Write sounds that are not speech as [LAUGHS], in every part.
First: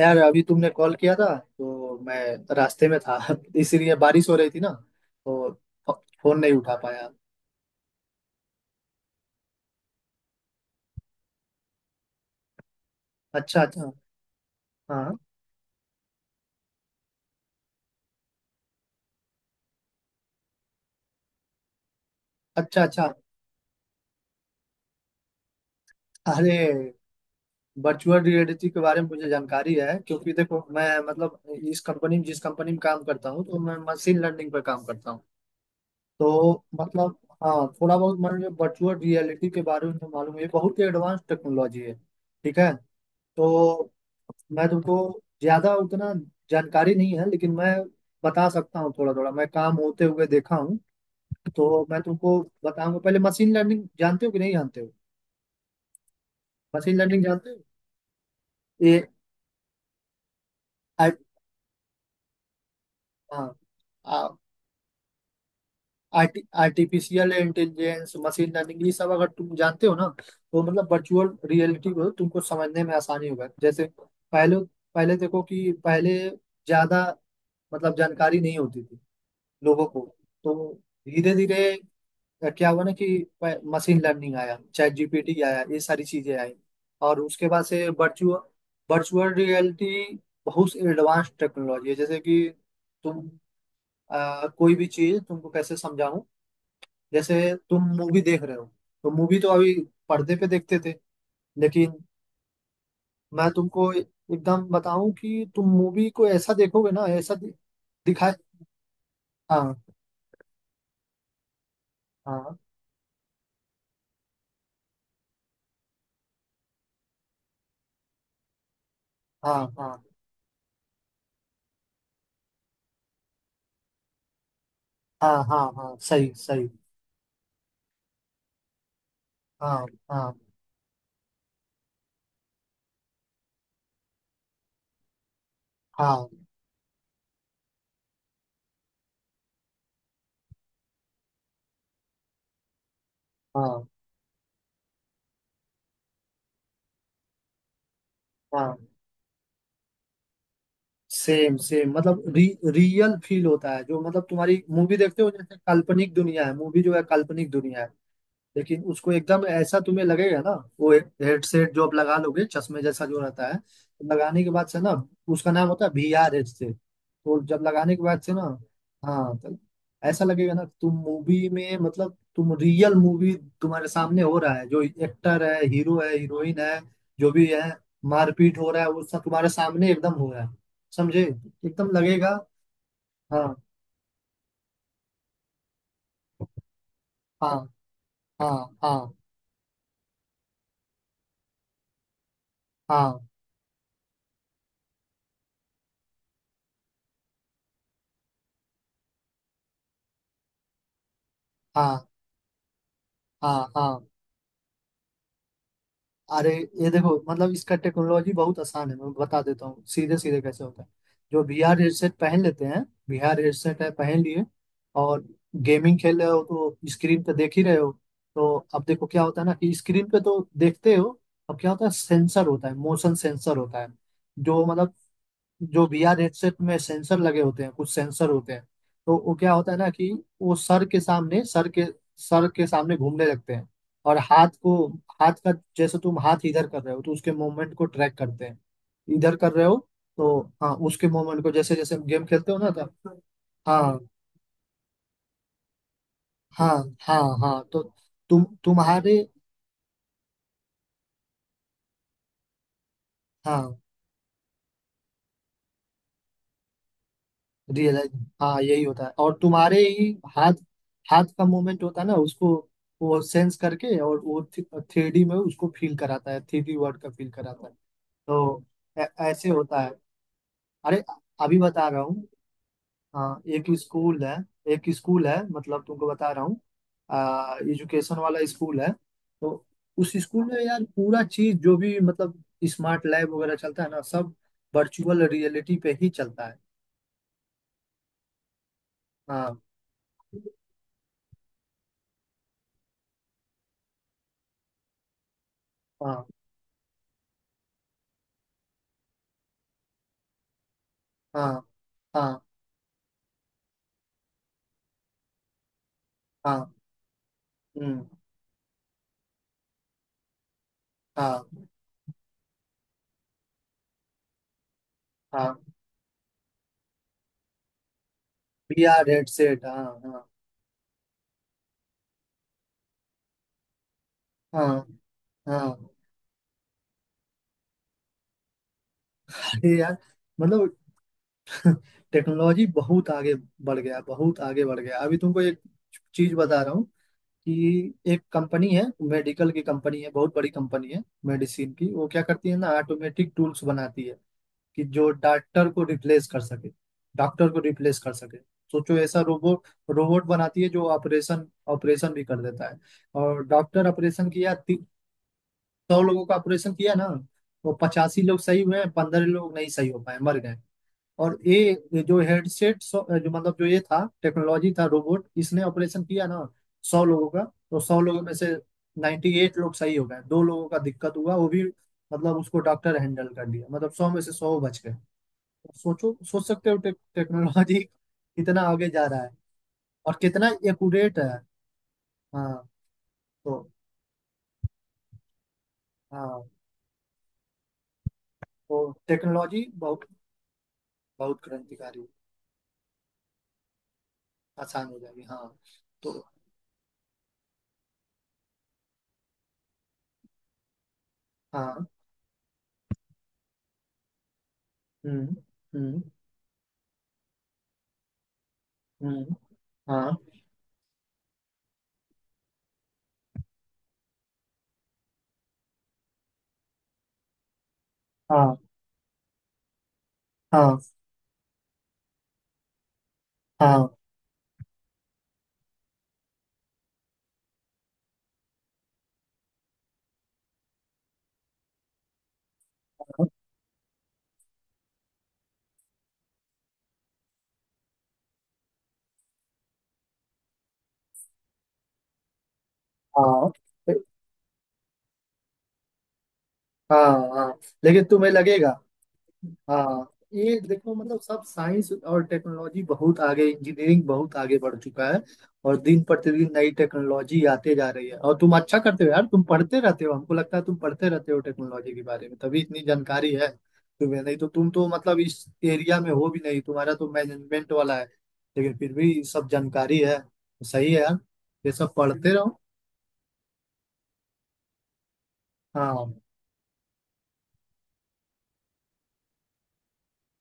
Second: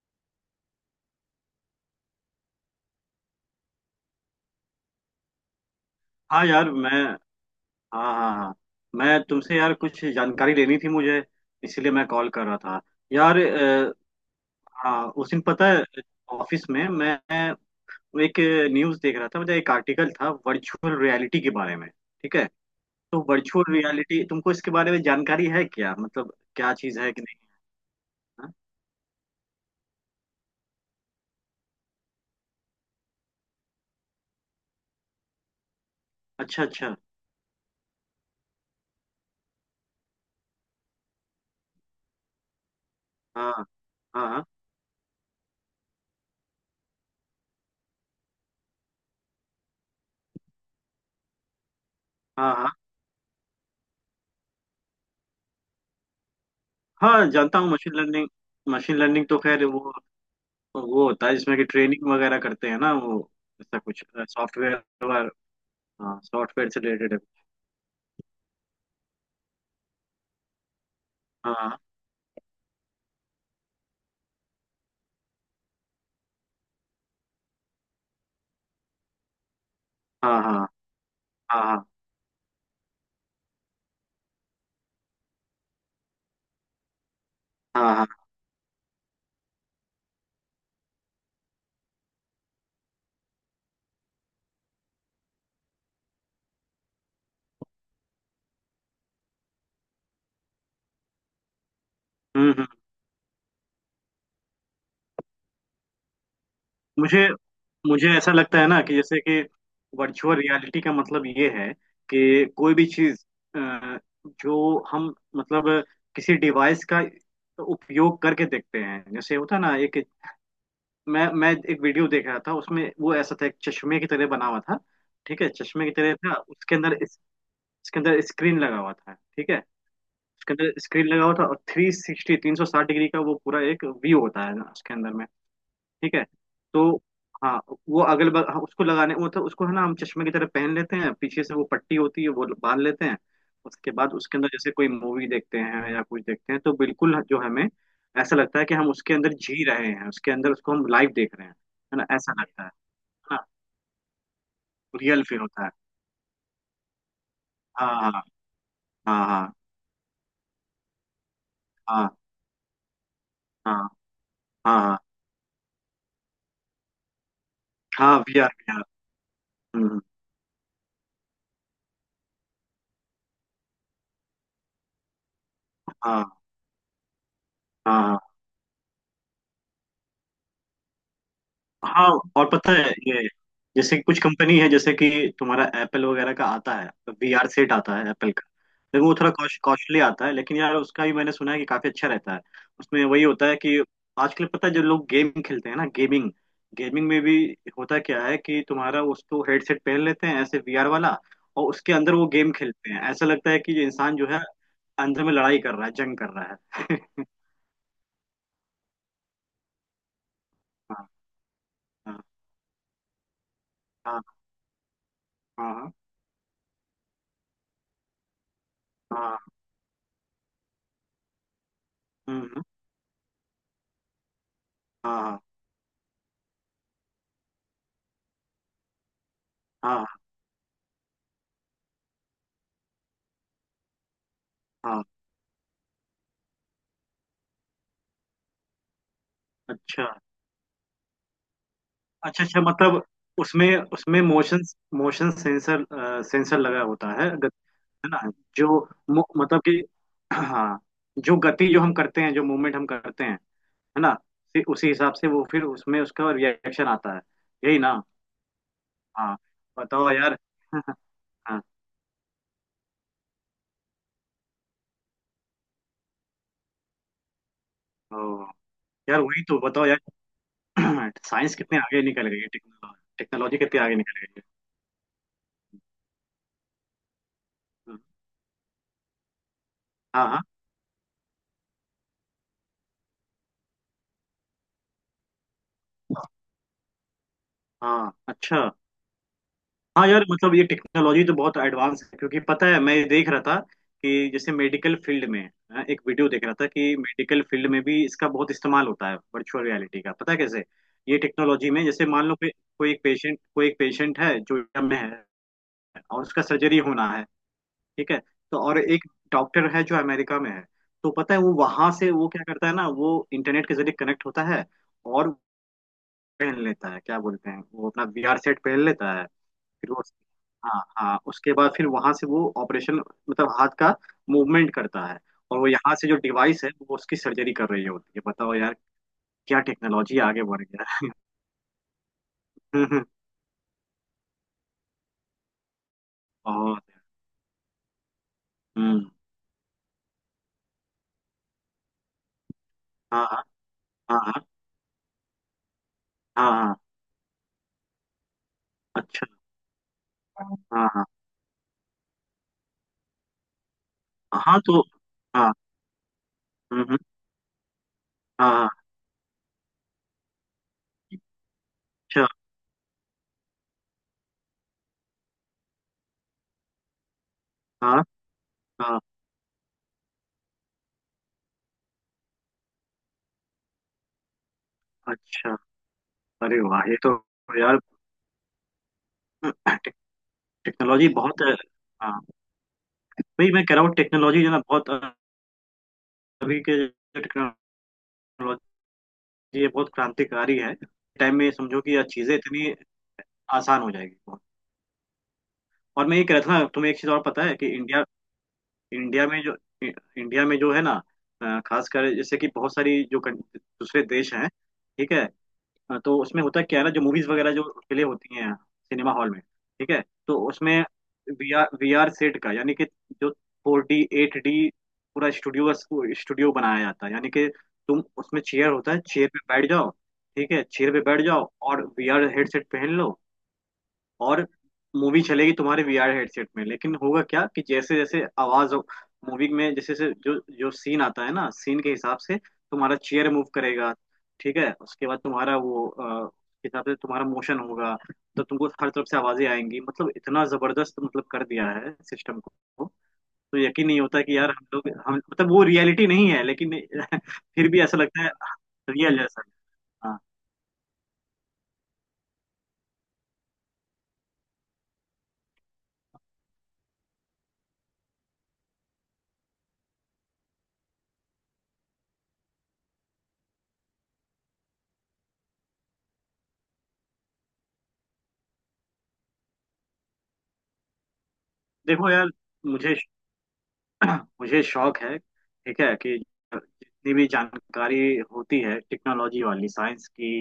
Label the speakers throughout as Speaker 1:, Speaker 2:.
Speaker 1: यार अभी तुमने कॉल किया था तो मैं रास्ते में था [LAUGHS] इसीलिए बारिश हो रही थी ना तो फोन
Speaker 2: हाँ
Speaker 1: नहीं
Speaker 2: यार।
Speaker 1: उठा
Speaker 2: मैं
Speaker 1: पाया।
Speaker 2: हाँ, हाँ, हाँ। मैं तुमसे यार कुछ जानकारी लेनी थी मुझे, इसीलिए मैं कॉल कर रहा था यार।
Speaker 1: अच्छा अच्छा।
Speaker 2: हाँ
Speaker 1: हाँ।
Speaker 2: उस दिन पता है, ऑफिस में मैं एक न्यूज़ देख रहा था, मतलब एक आर्टिकल था वर्चुअल रियलिटी के बारे में, ठीक है।
Speaker 1: अच्छा अच्छा।
Speaker 2: तो वर्चुअल रियलिटी, तुमको इसके बारे में जानकारी है क्या, मतलब
Speaker 1: अरे
Speaker 2: क्या चीज़ है कि नहीं?
Speaker 1: वर्चुअल
Speaker 2: हाँ?
Speaker 1: रियलिटी के बारे में मुझे जानकारी है क्योंकि देखो मैं मतलब इस कंपनी में जिस कंपनी में काम करता हूँ तो मैं मशीन लर्निंग पर काम करता हूँ
Speaker 2: अच्छा
Speaker 1: तो
Speaker 2: अच्छा।
Speaker 1: मतलब हाँ थोड़ा बहुत मुझे वर्चुअल रियलिटी के बारे में तो मालूम है। ये बहुत ही एडवांस टेक्नोलॉजी है ठीक है।
Speaker 2: हाँ,
Speaker 1: तो
Speaker 2: हाँ, हाँ,
Speaker 1: मैं तुमको ज्यादा उतना जानकारी नहीं है लेकिन मैं बता सकता हूँ थोड़ा थोड़ा मैं काम होते हुए देखा हूँ। तो मैं तुमको
Speaker 2: हाँ, हाँ।
Speaker 1: बताऊंगा पहले मशीन लर्निंग जानते हो कि नहीं जानते हो। मशीन लर्निंग
Speaker 2: हाँ
Speaker 1: जानते
Speaker 2: जानता
Speaker 1: हो?
Speaker 2: हूँ मशीन लर्निंग। मशीन
Speaker 1: ये
Speaker 2: लर्निंग तो खैर वो
Speaker 1: आर्ट
Speaker 2: होता है जिसमें कि ट्रेनिंग वगैरह करते हैं ना, वो
Speaker 1: हाँ
Speaker 2: ऐसा कुछ
Speaker 1: आ-
Speaker 2: सॉफ्टवेयर। हाँ
Speaker 1: आर्टि,
Speaker 2: सॉफ्टवेयर से रिलेटेड है।
Speaker 1: आर्टिफिशियल इंटेलिजेंस मशीन लर्निंग ये सब अगर तुम जानते हो ना तो मतलब वर्चुअल
Speaker 2: हाँ
Speaker 1: रियलिटी को तुमको समझने में आसानी होगा। जैसे पहले पहले देखो कि पहले ज्यादा मतलब जानकारी नहीं होती थी लोगों को।
Speaker 2: हाँ, हाँ,
Speaker 1: तो धीरे
Speaker 2: हाँ, हाँ,
Speaker 1: धीरे क्या हुआ ना कि मशीन लर्निंग आया चैट जीपीटी आया ये सारी चीजें आई। और उसके बाद से
Speaker 2: हाँ, हाँ,
Speaker 1: वर्चुअल वर्चुअल रियलिटी बहुत एडवांस टेक्नोलॉजी है। जैसे कि तुम कोई भी चीज तुमको कैसे समझाऊं। जैसे तुम मूवी देख रहे हो तो मूवी तो अभी पर्दे पे देखते थे लेकिन
Speaker 2: हम्म, हम्म।
Speaker 1: मैं तुमको एकदम बताऊं कि तुम मूवी को ऐसा देखोगे ना
Speaker 2: मुझे
Speaker 1: ऐसा
Speaker 2: मुझे
Speaker 1: दिखा।
Speaker 2: ऐसा लगता है ना कि जैसे कि
Speaker 1: हाँ
Speaker 2: वर्चुअल रियलिटी का मतलब ये है कि
Speaker 1: हाँ
Speaker 2: कोई भी चीज जो हम मतलब किसी डिवाइस का उपयोग करके देखते हैं, जैसे होता है
Speaker 1: हाँ।
Speaker 2: ना एक।
Speaker 1: हाँ
Speaker 2: मैं एक वीडियो देख रहा था, उसमें वो ऐसा था, एक चश्मे की तरह बना हुआ था,
Speaker 1: हाँ
Speaker 2: ठीक है,
Speaker 1: हाँ।
Speaker 2: चश्मे की
Speaker 1: हाँ
Speaker 2: तरह
Speaker 1: सही
Speaker 2: था।
Speaker 1: सही।
Speaker 2: उसके अंदर स्क्रीन लगा हुआ था, ठीक है।
Speaker 1: हाँ हाँ
Speaker 2: उसके अंदर स्क्रीन लगा हुआ था, और 360 360 डिग्री का वो पूरा एक व्यू होता है ना उसके अंदर में, ठीक है।
Speaker 1: हाँ।
Speaker 2: तो हाँ वो अगल बगल। हाँ, उसको लगाने वो तो उसको है ना, हम चश्मे की तरह पहन लेते हैं, पीछे से वो पट्टी होती है, वो बांध लेते हैं।
Speaker 1: हाँ
Speaker 2: उसके बाद उसके अंदर जैसे कोई मूवी देखते हैं या कुछ देखते हैं, तो बिल्कुल जो हमें ऐसा लगता है कि
Speaker 1: हाँ।
Speaker 2: हम उसके अंदर जी रहे हैं, उसके अंदर उसको हम लाइव देख रहे हैं।
Speaker 1: सेम सेम
Speaker 2: है ना?
Speaker 1: मतलब
Speaker 2: ऐसा लगता है
Speaker 1: रियल
Speaker 2: है ना।
Speaker 1: फील होता है। जो मतलब तुम्हारी मूवी देखते
Speaker 2: रियल
Speaker 1: हो
Speaker 2: फील
Speaker 1: जैसे
Speaker 2: होता है।
Speaker 1: काल्पनिक दुनिया है, मूवी जो है काल्पनिक दुनिया है
Speaker 2: हाँ हाँ,
Speaker 1: लेकिन उसको एकदम
Speaker 2: हाँ,
Speaker 1: ऐसा तुम्हें लगेगा ना वो हेडसेट जो आप
Speaker 2: हाँ,
Speaker 1: लगा लोगे चश्मे जैसा जो रहता है
Speaker 2: हाँ,
Speaker 1: तो लगाने के बाद
Speaker 2: हाँ,
Speaker 1: से ना
Speaker 2: हाँ।
Speaker 1: उसका नाम होता है VR हेडसेट। तो जब लगाने के
Speaker 2: हाँ
Speaker 1: बाद से
Speaker 2: वी
Speaker 1: ना,
Speaker 2: आर वी
Speaker 1: हाँ, तो
Speaker 2: आर
Speaker 1: ऐसा लगेगा ना तुम मूवी में मतलब तुम रियल मूवी तुम्हारे सामने हो रहा है। जो एक्टर है हीरो है
Speaker 2: हाँ,
Speaker 1: हीरोइन है जो भी है
Speaker 2: हाँ,
Speaker 1: मारपीट हो रहा है वो सब तुम्हारे सामने एकदम हो रहा है। समझे? एकदम
Speaker 2: हाँ।
Speaker 1: लगेगा।
Speaker 2: और पता है ये,
Speaker 1: हाँ
Speaker 2: जैसे कुछ कंपनी है जैसे कि तुम्हारा एप्पल वगैरह का आता है, वीआर
Speaker 1: हाँ
Speaker 2: सेट आता है एप्पल का।
Speaker 1: हाँ
Speaker 2: लेकिन
Speaker 1: हाँ।
Speaker 2: वो थोड़ा कॉस्टली आता है, लेकिन यार उसका भी मैंने सुना है कि काफी अच्छा रहता है। उसमें
Speaker 1: हाँ
Speaker 2: वही होता है कि आजकल पता है जो लोग गेम खेलते हैं ना, गेमिंग, में भी होता क्या है कि तुम्हारा उसको हेडसेट पहन लेते हैं ऐसे वीआर वाला, और उसके
Speaker 1: हाँ
Speaker 2: अंदर वो गेम खेलते हैं, ऐसा लगता है
Speaker 1: हाँ
Speaker 2: कि ये
Speaker 1: हाँ।
Speaker 2: इंसान जो है अंदर में लड़ाई कर रहा है, जंग कर
Speaker 1: अरे
Speaker 2: रहा
Speaker 1: ये
Speaker 2: है।
Speaker 1: देखो मतलब इसका टेक्नोलॉजी बहुत आसान है मैं बता देता हूँ सीधे सीधे कैसे होता है।
Speaker 2: [LAUGHS] हाँ,
Speaker 1: जो VR हेडसेट पहन लेते हैं, VR हेडसेट है पहन
Speaker 2: हाँ,
Speaker 1: लिए, और
Speaker 2: हाँ, हाँ,
Speaker 1: गेमिंग खेल रहे हो तो स्क्रीन पे देख ही रहे हो। तो अब देखो क्या
Speaker 2: हाँ,
Speaker 1: होता है ना कि स्क्रीन पे तो देखते हो। अब क्या होता है सेंसर
Speaker 2: हाँ,
Speaker 1: होता है, मोशन सेंसर होता है, जो मतलब
Speaker 2: हाँ,
Speaker 1: जो VR हेडसेट में सेंसर लगे होते हैं कुछ सेंसर होते हैं। तो वो क्या होता है ना
Speaker 2: हाँ,
Speaker 1: कि वो सर के सामने घूमने लगते हैं। और हाथ को
Speaker 2: हाँ।
Speaker 1: हाथ का जैसे तुम हाथ इधर कर रहे हो तो उसके मूवमेंट को ट्रैक करते हैं। इधर कर रहे हो
Speaker 2: अच्छा
Speaker 1: तो हाँ उसके मूवमेंट को जैसे जैसे हम गेम
Speaker 2: अच्छा।
Speaker 1: खेलते हो
Speaker 2: अच्छा
Speaker 1: ना तब।
Speaker 2: मतलब उसमें
Speaker 1: हाँ
Speaker 2: उसमें मोशन मोशन सेंसर सेंसर
Speaker 1: हाँ।
Speaker 2: लगा होता
Speaker 1: हाँ
Speaker 2: है, गति,
Speaker 1: हाँ। तो
Speaker 2: है ना। जो
Speaker 1: तुम्हारे
Speaker 2: मतलब कि, हाँ, जो गति जो हम करते हैं, जो मूवमेंट हम करते हैं, है
Speaker 1: हाँ
Speaker 2: ना, फिर उसी हिसाब से वो फिर उसमें उसका रिएक्शन आता है, यही ना।
Speaker 1: रियलाइज हाँ यही होता है।
Speaker 2: हाँ
Speaker 1: और तुम्हारे ही
Speaker 2: बताओ यार।
Speaker 1: हाथ
Speaker 2: [LAUGHS]
Speaker 1: हाथ का
Speaker 2: हाँ।
Speaker 1: मूवमेंट होता है ना उसको वो सेंस करके और वो थ्री डी में उसको फील कराता है, 3D वर्ल्ड का फील कराता है।
Speaker 2: ओ
Speaker 1: तो
Speaker 2: यार वही
Speaker 1: ऐसे
Speaker 2: तो
Speaker 1: होता
Speaker 2: बताओ
Speaker 1: है।
Speaker 2: यार।
Speaker 1: अरे
Speaker 2: [CLEARS THROAT] साइंस
Speaker 1: अभी
Speaker 2: कितने
Speaker 1: बता रहा
Speaker 2: आगे
Speaker 1: हूँ।
Speaker 2: निकल गई है, टेक्नोलॉजी
Speaker 1: हाँ
Speaker 2: टेक्नोलॉजी
Speaker 1: एक
Speaker 2: कितनी आगे
Speaker 1: स्कूल
Speaker 2: निकल
Speaker 1: है,
Speaker 2: गई
Speaker 1: एक स्कूल है मतलब तुमको बता रहा हूँ, आ
Speaker 2: है।
Speaker 1: एजुकेशन वाला स्कूल है। तो उस
Speaker 2: हाँ, हाँ,
Speaker 1: स्कूल में यार पूरा चीज जो भी मतलब स्मार्ट लैब वगैरह चलता है ना सब वर्चुअल रियलिटी पे ही चलता है।
Speaker 2: हाँ, अच्छा।
Speaker 1: हाँ
Speaker 2: हाँ यार मतलब ये टेक्नोलॉजी तो बहुत एडवांस है, क्योंकि पता है मैं देख रहा था कि जैसे मेडिकल फील्ड में, हाँ, एक
Speaker 1: हाँ
Speaker 2: वीडियो देख रहा था कि मेडिकल फील्ड में भी इसका बहुत इस्तेमाल होता है वर्चुअल रियलिटी का, पता है कैसे। ये
Speaker 1: हाँ।
Speaker 2: टेक्नोलॉजी में जैसे मान लो
Speaker 1: हाँ
Speaker 2: कि कोई एक पेशेंट है जो इंडिया में है, और उसका
Speaker 1: हाँ
Speaker 2: सर्जरी होना है,
Speaker 1: हम्म।
Speaker 2: ठीक है। तो और एक डॉक्टर है जो अमेरिका में है। तो पता है
Speaker 1: हाँ
Speaker 2: वो वहां से वो क्या करता है ना, वो इंटरनेट के जरिए कनेक्ट होता है और
Speaker 1: हाँ।
Speaker 2: पहन लेता है, क्या बोलते हैं वो, अपना वीआर सेट पहन
Speaker 1: बी आर
Speaker 2: लेता है।
Speaker 1: हेडसेट हाँ
Speaker 2: फिर वो,
Speaker 1: हाँ।
Speaker 2: हाँ, हाँ, उसके बाद फिर वहां से वो ऑपरेशन मतलब हाथ का मूवमेंट
Speaker 1: हाँ
Speaker 2: करता है, और वो
Speaker 1: हाँ।
Speaker 2: यहाँ से जो डिवाइस है वो उसकी सर्जरी कर रही होती है। बताओ यार, क्या
Speaker 1: अरे यार
Speaker 2: टेक्नोलॉजी आगे बढ़
Speaker 1: मतलब
Speaker 2: गया है।
Speaker 1: टेक्नोलॉजी
Speaker 2: [LAUGHS]
Speaker 1: बहुत आगे बढ़ गया, बहुत आगे बढ़ गया। अभी तुमको एक चीज बता रहा
Speaker 2: और
Speaker 1: हूँ कि एक कंपनी है
Speaker 2: हम्म,
Speaker 1: मेडिकल की कंपनी है, बहुत बड़ी कंपनी है मेडिसिन की। वो क्या करती है ना
Speaker 2: हाँ,
Speaker 1: ऑटोमेटिक
Speaker 2: हाँ,
Speaker 1: टूल्स बनाती है
Speaker 2: हाँ, हाँ,
Speaker 1: कि जो डॉक्टर को रिप्लेस कर
Speaker 2: हाँ,
Speaker 1: सके।
Speaker 2: हाँ,
Speaker 1: डॉक्टर को रिप्लेस कर सके। सोचो ऐसा
Speaker 2: अच्छा।
Speaker 1: रोबोट, रोबोट बनाती है जो
Speaker 2: हाँ, हाँ,
Speaker 1: ऑपरेशन, ऑपरेशन भी कर देता है। और डॉक्टर ऑपरेशन किया,
Speaker 2: हाँ। तो हाँ,
Speaker 1: 100 लोगों का ऑपरेशन
Speaker 2: हम्म,
Speaker 1: किया ना, वो 85 लोग
Speaker 2: हाँ,
Speaker 1: सही
Speaker 2: हाँ,
Speaker 1: हुए, 15 लोग नहीं सही हो पाए मर गए। और ये जो
Speaker 2: अच्छा,
Speaker 1: हेडसेट जो मतलब जो ये था टेक्नोलॉजी था रोबोट इसने ऑपरेशन किया ना 100 लोगों का। तो सौ
Speaker 2: हाँ,
Speaker 1: लोगों में से
Speaker 2: हाँ,
Speaker 1: 98 लोग सही हो गए, दो लोगों का दिक्कत हुआ वो भी मतलब उसको डॉक्टर हैंडल कर लिया, मतलब 100 में से 100 बच गए।
Speaker 2: अच्छा।
Speaker 1: सोचो सोच
Speaker 2: अरे
Speaker 1: सकते हो
Speaker 2: वाह ये तो यार,
Speaker 1: टेक्नोलॉजी कितना आगे जा रहा है
Speaker 2: टे-
Speaker 1: और कितना
Speaker 2: टेक्नोलॉजी
Speaker 1: एक्यूरेट है।
Speaker 2: बहुत, हाँ
Speaker 1: हाँ।
Speaker 2: वही
Speaker 1: तो
Speaker 2: मैं कह रहा हूँ टेक्नोलॉजी जो है ना बहुत,
Speaker 1: हाँ
Speaker 2: अभी के जो टेक्नोलॉजी,
Speaker 1: तो टेक्नोलॉजी
Speaker 2: ये बहुत
Speaker 1: बहुत
Speaker 2: क्रांतिकारी है, टाइम
Speaker 1: बहुत
Speaker 2: में समझो कि ये
Speaker 1: क्रांतिकारी
Speaker 2: चीजें इतनी आसान हो जाएगी।
Speaker 1: आसान हो जाएगी हाँ।
Speaker 2: और
Speaker 1: तो
Speaker 2: मैं ये कह रहा था ना तुम्हें एक चीज और, पता है कि इंडिया, इंडिया में जो इंडिया में जो है ना,
Speaker 1: हाँ।
Speaker 2: खासकर जैसे कि बहुत सारी जो दूसरे देश हैं, ठीक है।
Speaker 1: हम्म
Speaker 2: हाँ,
Speaker 1: हम्म
Speaker 2: तो उसमें होता क्या है ना, जो मूवीज वगैरह जो प्ले होती हैं सिनेमा हॉल
Speaker 1: हम्म।
Speaker 2: में, ठीक है।
Speaker 1: हाँ
Speaker 2: तो उसमें वी आर सेट का, यानी कि जो 4D 8D पूरा स्टूडियो, बनाया जाता है, यानी कि तुम उसमें
Speaker 1: हाँ
Speaker 2: चेयर होता है, चेयर पे बैठ जाओ, ठीक है,
Speaker 1: हाँ
Speaker 2: चेयर पे बैठ जाओ और वी आर हेडसेट पहन लो।
Speaker 1: हाँ।
Speaker 2: और मूवी चलेगी तुम्हारे वीआर हेडसेट में, लेकिन होगा क्या कि जैसे जैसे आवाज, मूवी में जैसे जैसे जो जो सीन आता है ना, सीन के हिसाब से तुम्हारा
Speaker 1: हाँ
Speaker 2: चेयर मूव करेगा, ठीक है। उसके बाद तुम्हारा वो उसके हिसाब से तुम्हारा मोशन होगा। तो तुमको हर तरफ से आवाजें आएंगी, मतलब इतना जबरदस्त मतलब कर दिया है सिस्टम को।
Speaker 1: हाँ हाँ
Speaker 2: तो यकीन नहीं होता कि यार हम लोग, हम मतलब वो रियलिटी नहीं है, लेकिन
Speaker 1: हाँ, हाँ,
Speaker 2: [LAUGHS]
Speaker 1: हाँ,
Speaker 2: फिर भी ऐसा
Speaker 1: लेकिन
Speaker 2: लगता है
Speaker 1: तुम्हें लगेगा।
Speaker 2: रियल जैसा।
Speaker 1: हाँ
Speaker 2: हाँ।
Speaker 1: ये देखो मतलब सब साइंस और टेक्नोलॉजी बहुत आगे, इंजीनियरिंग बहुत आगे बढ़ चुका है। और दिन प्रतिदिन नई टेक्नोलॉजी आते जा रही है और तुम अच्छा करते हो यार, तुम पढ़ते रहते हो, हमको लगता है तुम पढ़ते रहते हो टेक्नोलॉजी के बारे में तभी इतनी जानकारी है तुम्हें। नहीं तो तुम तो मतलब इस एरिया में हो भी नहीं, तुम्हारा तो मैनेजमेंट वाला है लेकिन फिर भी सब जानकारी है। सही है यार, ये सब
Speaker 2: देखो यार
Speaker 1: पढ़ते रहो।
Speaker 2: मुझे [CLEARS THROAT] मुझे शौक है, ठीक है
Speaker 1: हाँ
Speaker 2: कि जितनी भी जानकारी होती है टेक्नोलॉजी वाली, साइंस की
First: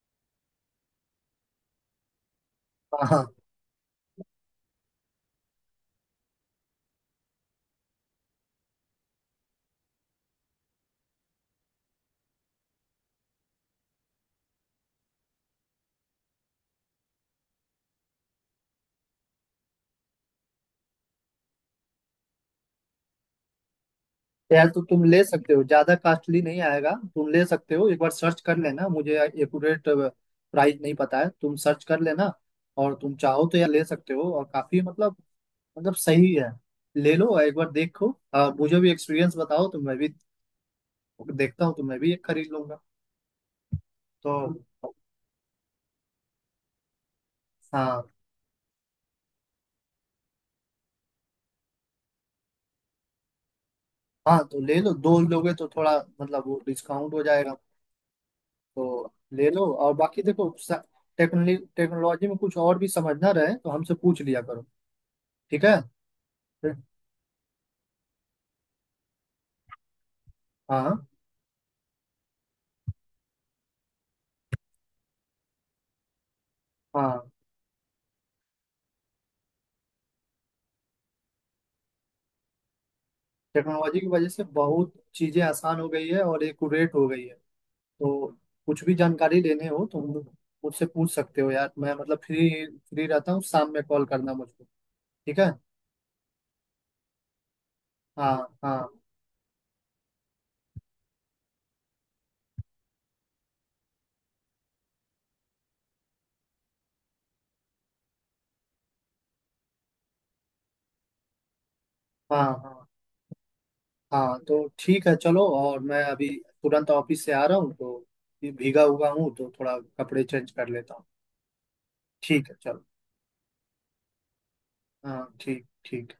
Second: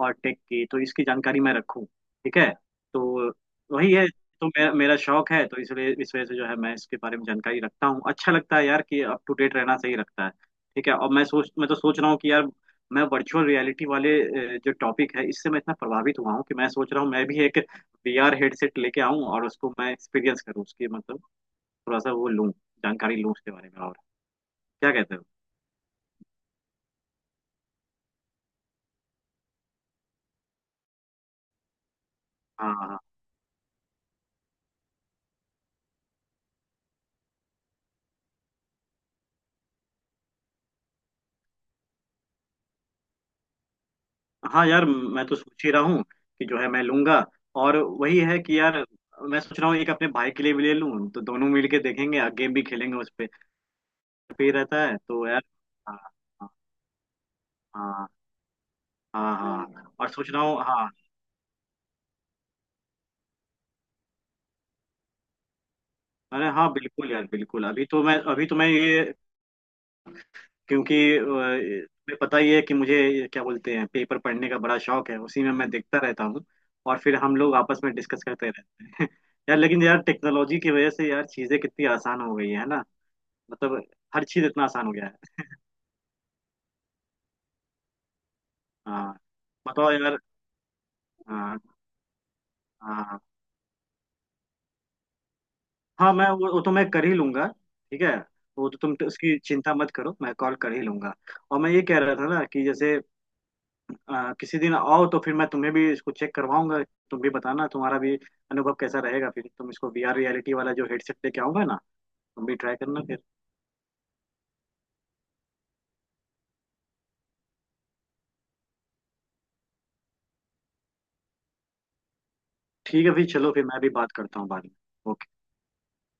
Speaker 2: और टेक की, तो इसकी जानकारी मैं रखूं, ठीक है। तो
Speaker 1: हाँ
Speaker 2: वही है, तो मेरा मेरा शौक है, तो इसलिए इस वजह से जो है मैं इसके बारे में जानकारी रखता हूँ। अच्छा लगता है यार कि अप टू डेट रहना सही रखता है, ठीक है। और मैं तो सोच रहा हूँ कि यार, मैं वर्चुअल रियलिटी वाले जो टॉपिक है, इससे मैं इतना प्रभावित हुआ हूँ कि मैं सोच रहा हूँ मैं भी एक वीआर हेडसेट लेके आऊं, और उसको मैं एक्सपीरियंस करूँ, उसकी मतलब थोड़ा सा वो लूँ, जानकारी लूँ उसके बारे में और।
Speaker 1: यार तो
Speaker 2: क्या
Speaker 1: तुम
Speaker 2: कहते हो?
Speaker 1: ले सकते हो, ज्यादा कॉस्टली नहीं आएगा, तुम ले सकते हो। एक बार सर्च कर लेना, मुझे एक्यूरेट प्राइस नहीं पता है, तुम सर्च कर लेना।
Speaker 2: हाँ, हाँ,
Speaker 1: और
Speaker 2: हाँ।
Speaker 1: तुम चाहो तो यार ले सकते हो और काफी मतलब मतलब सही है। ले लो एक बार देखो, और मुझे भी एक्सपीरियंस बताओ तो मैं भी देखता हूँ तो मैं भी एक खरीद लूंगा। तो
Speaker 2: हाँ यार मैं तो सोच ही रहा हूँ कि जो है मैं लूंगा, और
Speaker 1: हाँ
Speaker 2: वही है कि यार, मैं सोच रहा हूँ एक अपने भाई के लिए भी ले लूँ, तो दोनों मिल के देखेंगे और गेम भी खेलेंगे उस पे।
Speaker 1: हाँ
Speaker 2: फ्री
Speaker 1: तो ले
Speaker 2: रहता
Speaker 1: लो,
Speaker 2: है
Speaker 1: दो
Speaker 2: तो यार।
Speaker 1: लोगे तो थोड़ा
Speaker 2: हाँ,
Speaker 1: मतलब वो डिस्काउंट हो जाएगा।
Speaker 2: हाँ,
Speaker 1: तो
Speaker 2: हाँ,
Speaker 1: ले
Speaker 2: हाँ,
Speaker 1: लो और
Speaker 2: हाँ। और
Speaker 1: बाकी
Speaker 2: सोच रहा
Speaker 1: देखो।
Speaker 2: हूँ, हाँ।
Speaker 1: टेक्नोलॉजी टेक्नोलॉजी में कुछ और भी समझना रहे तो हमसे पूछ लिया करो ठीक है।
Speaker 2: अरे हाँ बिल्कुल यार बिल्कुल, अभी तो मैं, अभी तो मैं ये,
Speaker 1: हाँ
Speaker 2: क्योंकि तुम्हें पता ही है कि मुझे ये क्या बोलते हैं पेपर पढ़ने का बड़ा शौक है, उसी में मैं देखता रहता हूँ, और फिर
Speaker 1: हाँ
Speaker 2: हम लोग आपस में डिस्कस करते रहते हैं। [LAUGHS] यार लेकिन यार टेक्नोलॉजी की वजह से यार चीजें कितनी आसान हो गई है ना, मतलब
Speaker 1: टेक्नोलॉजी की
Speaker 2: हर
Speaker 1: वजह से
Speaker 2: चीज इतना आसान हो
Speaker 1: बहुत
Speaker 2: गया है।
Speaker 1: चीजें आसान हो गई है और एक्यूरेट हो गई है। तो कुछ भी
Speaker 2: हाँ
Speaker 1: जानकारी लेने हो
Speaker 2: बताओ
Speaker 1: तो
Speaker 2: यार।
Speaker 1: मुझसे पूछ सकते हो
Speaker 2: हाँ,
Speaker 1: यार, मैं मतलब फ्री फ्री
Speaker 2: हाँ,
Speaker 1: रहता हूँ, शाम में कॉल करना मुझको ठीक है।
Speaker 2: हाँ, मैं वो तो मैं कर ही लूंगा, ठीक है,
Speaker 1: हाँ
Speaker 2: वो तो
Speaker 1: हाँ
Speaker 2: तुम उसकी चिंता मत करो, मैं कॉल कर ही लूंगा। और मैं ये कह रहा था ना कि जैसे किसी दिन आओ तो फिर मैं तुम्हें भी इसको चेक करवाऊंगा, तुम भी बताना तुम्हारा भी अनुभव कैसा रहेगा, फिर तुम इसको वीआर रियलिटी वाला जो हेडसेट लेके आओगे ना,
Speaker 1: हाँ
Speaker 2: तुम भी ट्राई
Speaker 1: हाँ
Speaker 2: करना फिर।
Speaker 1: हाँ तो ठीक है चलो, और मैं अभी तुरंत ऑफिस से आ रहा हूँ तो ये भीगा हुआ हूँ तो थोड़ा कपड़े चेंज कर लेता हूँ ठीक है चलो।
Speaker 2: ठीक है, फिर चलो, फिर मैं भी बात करता हूँ बाद में।
Speaker 1: हाँ ठीक ठीक।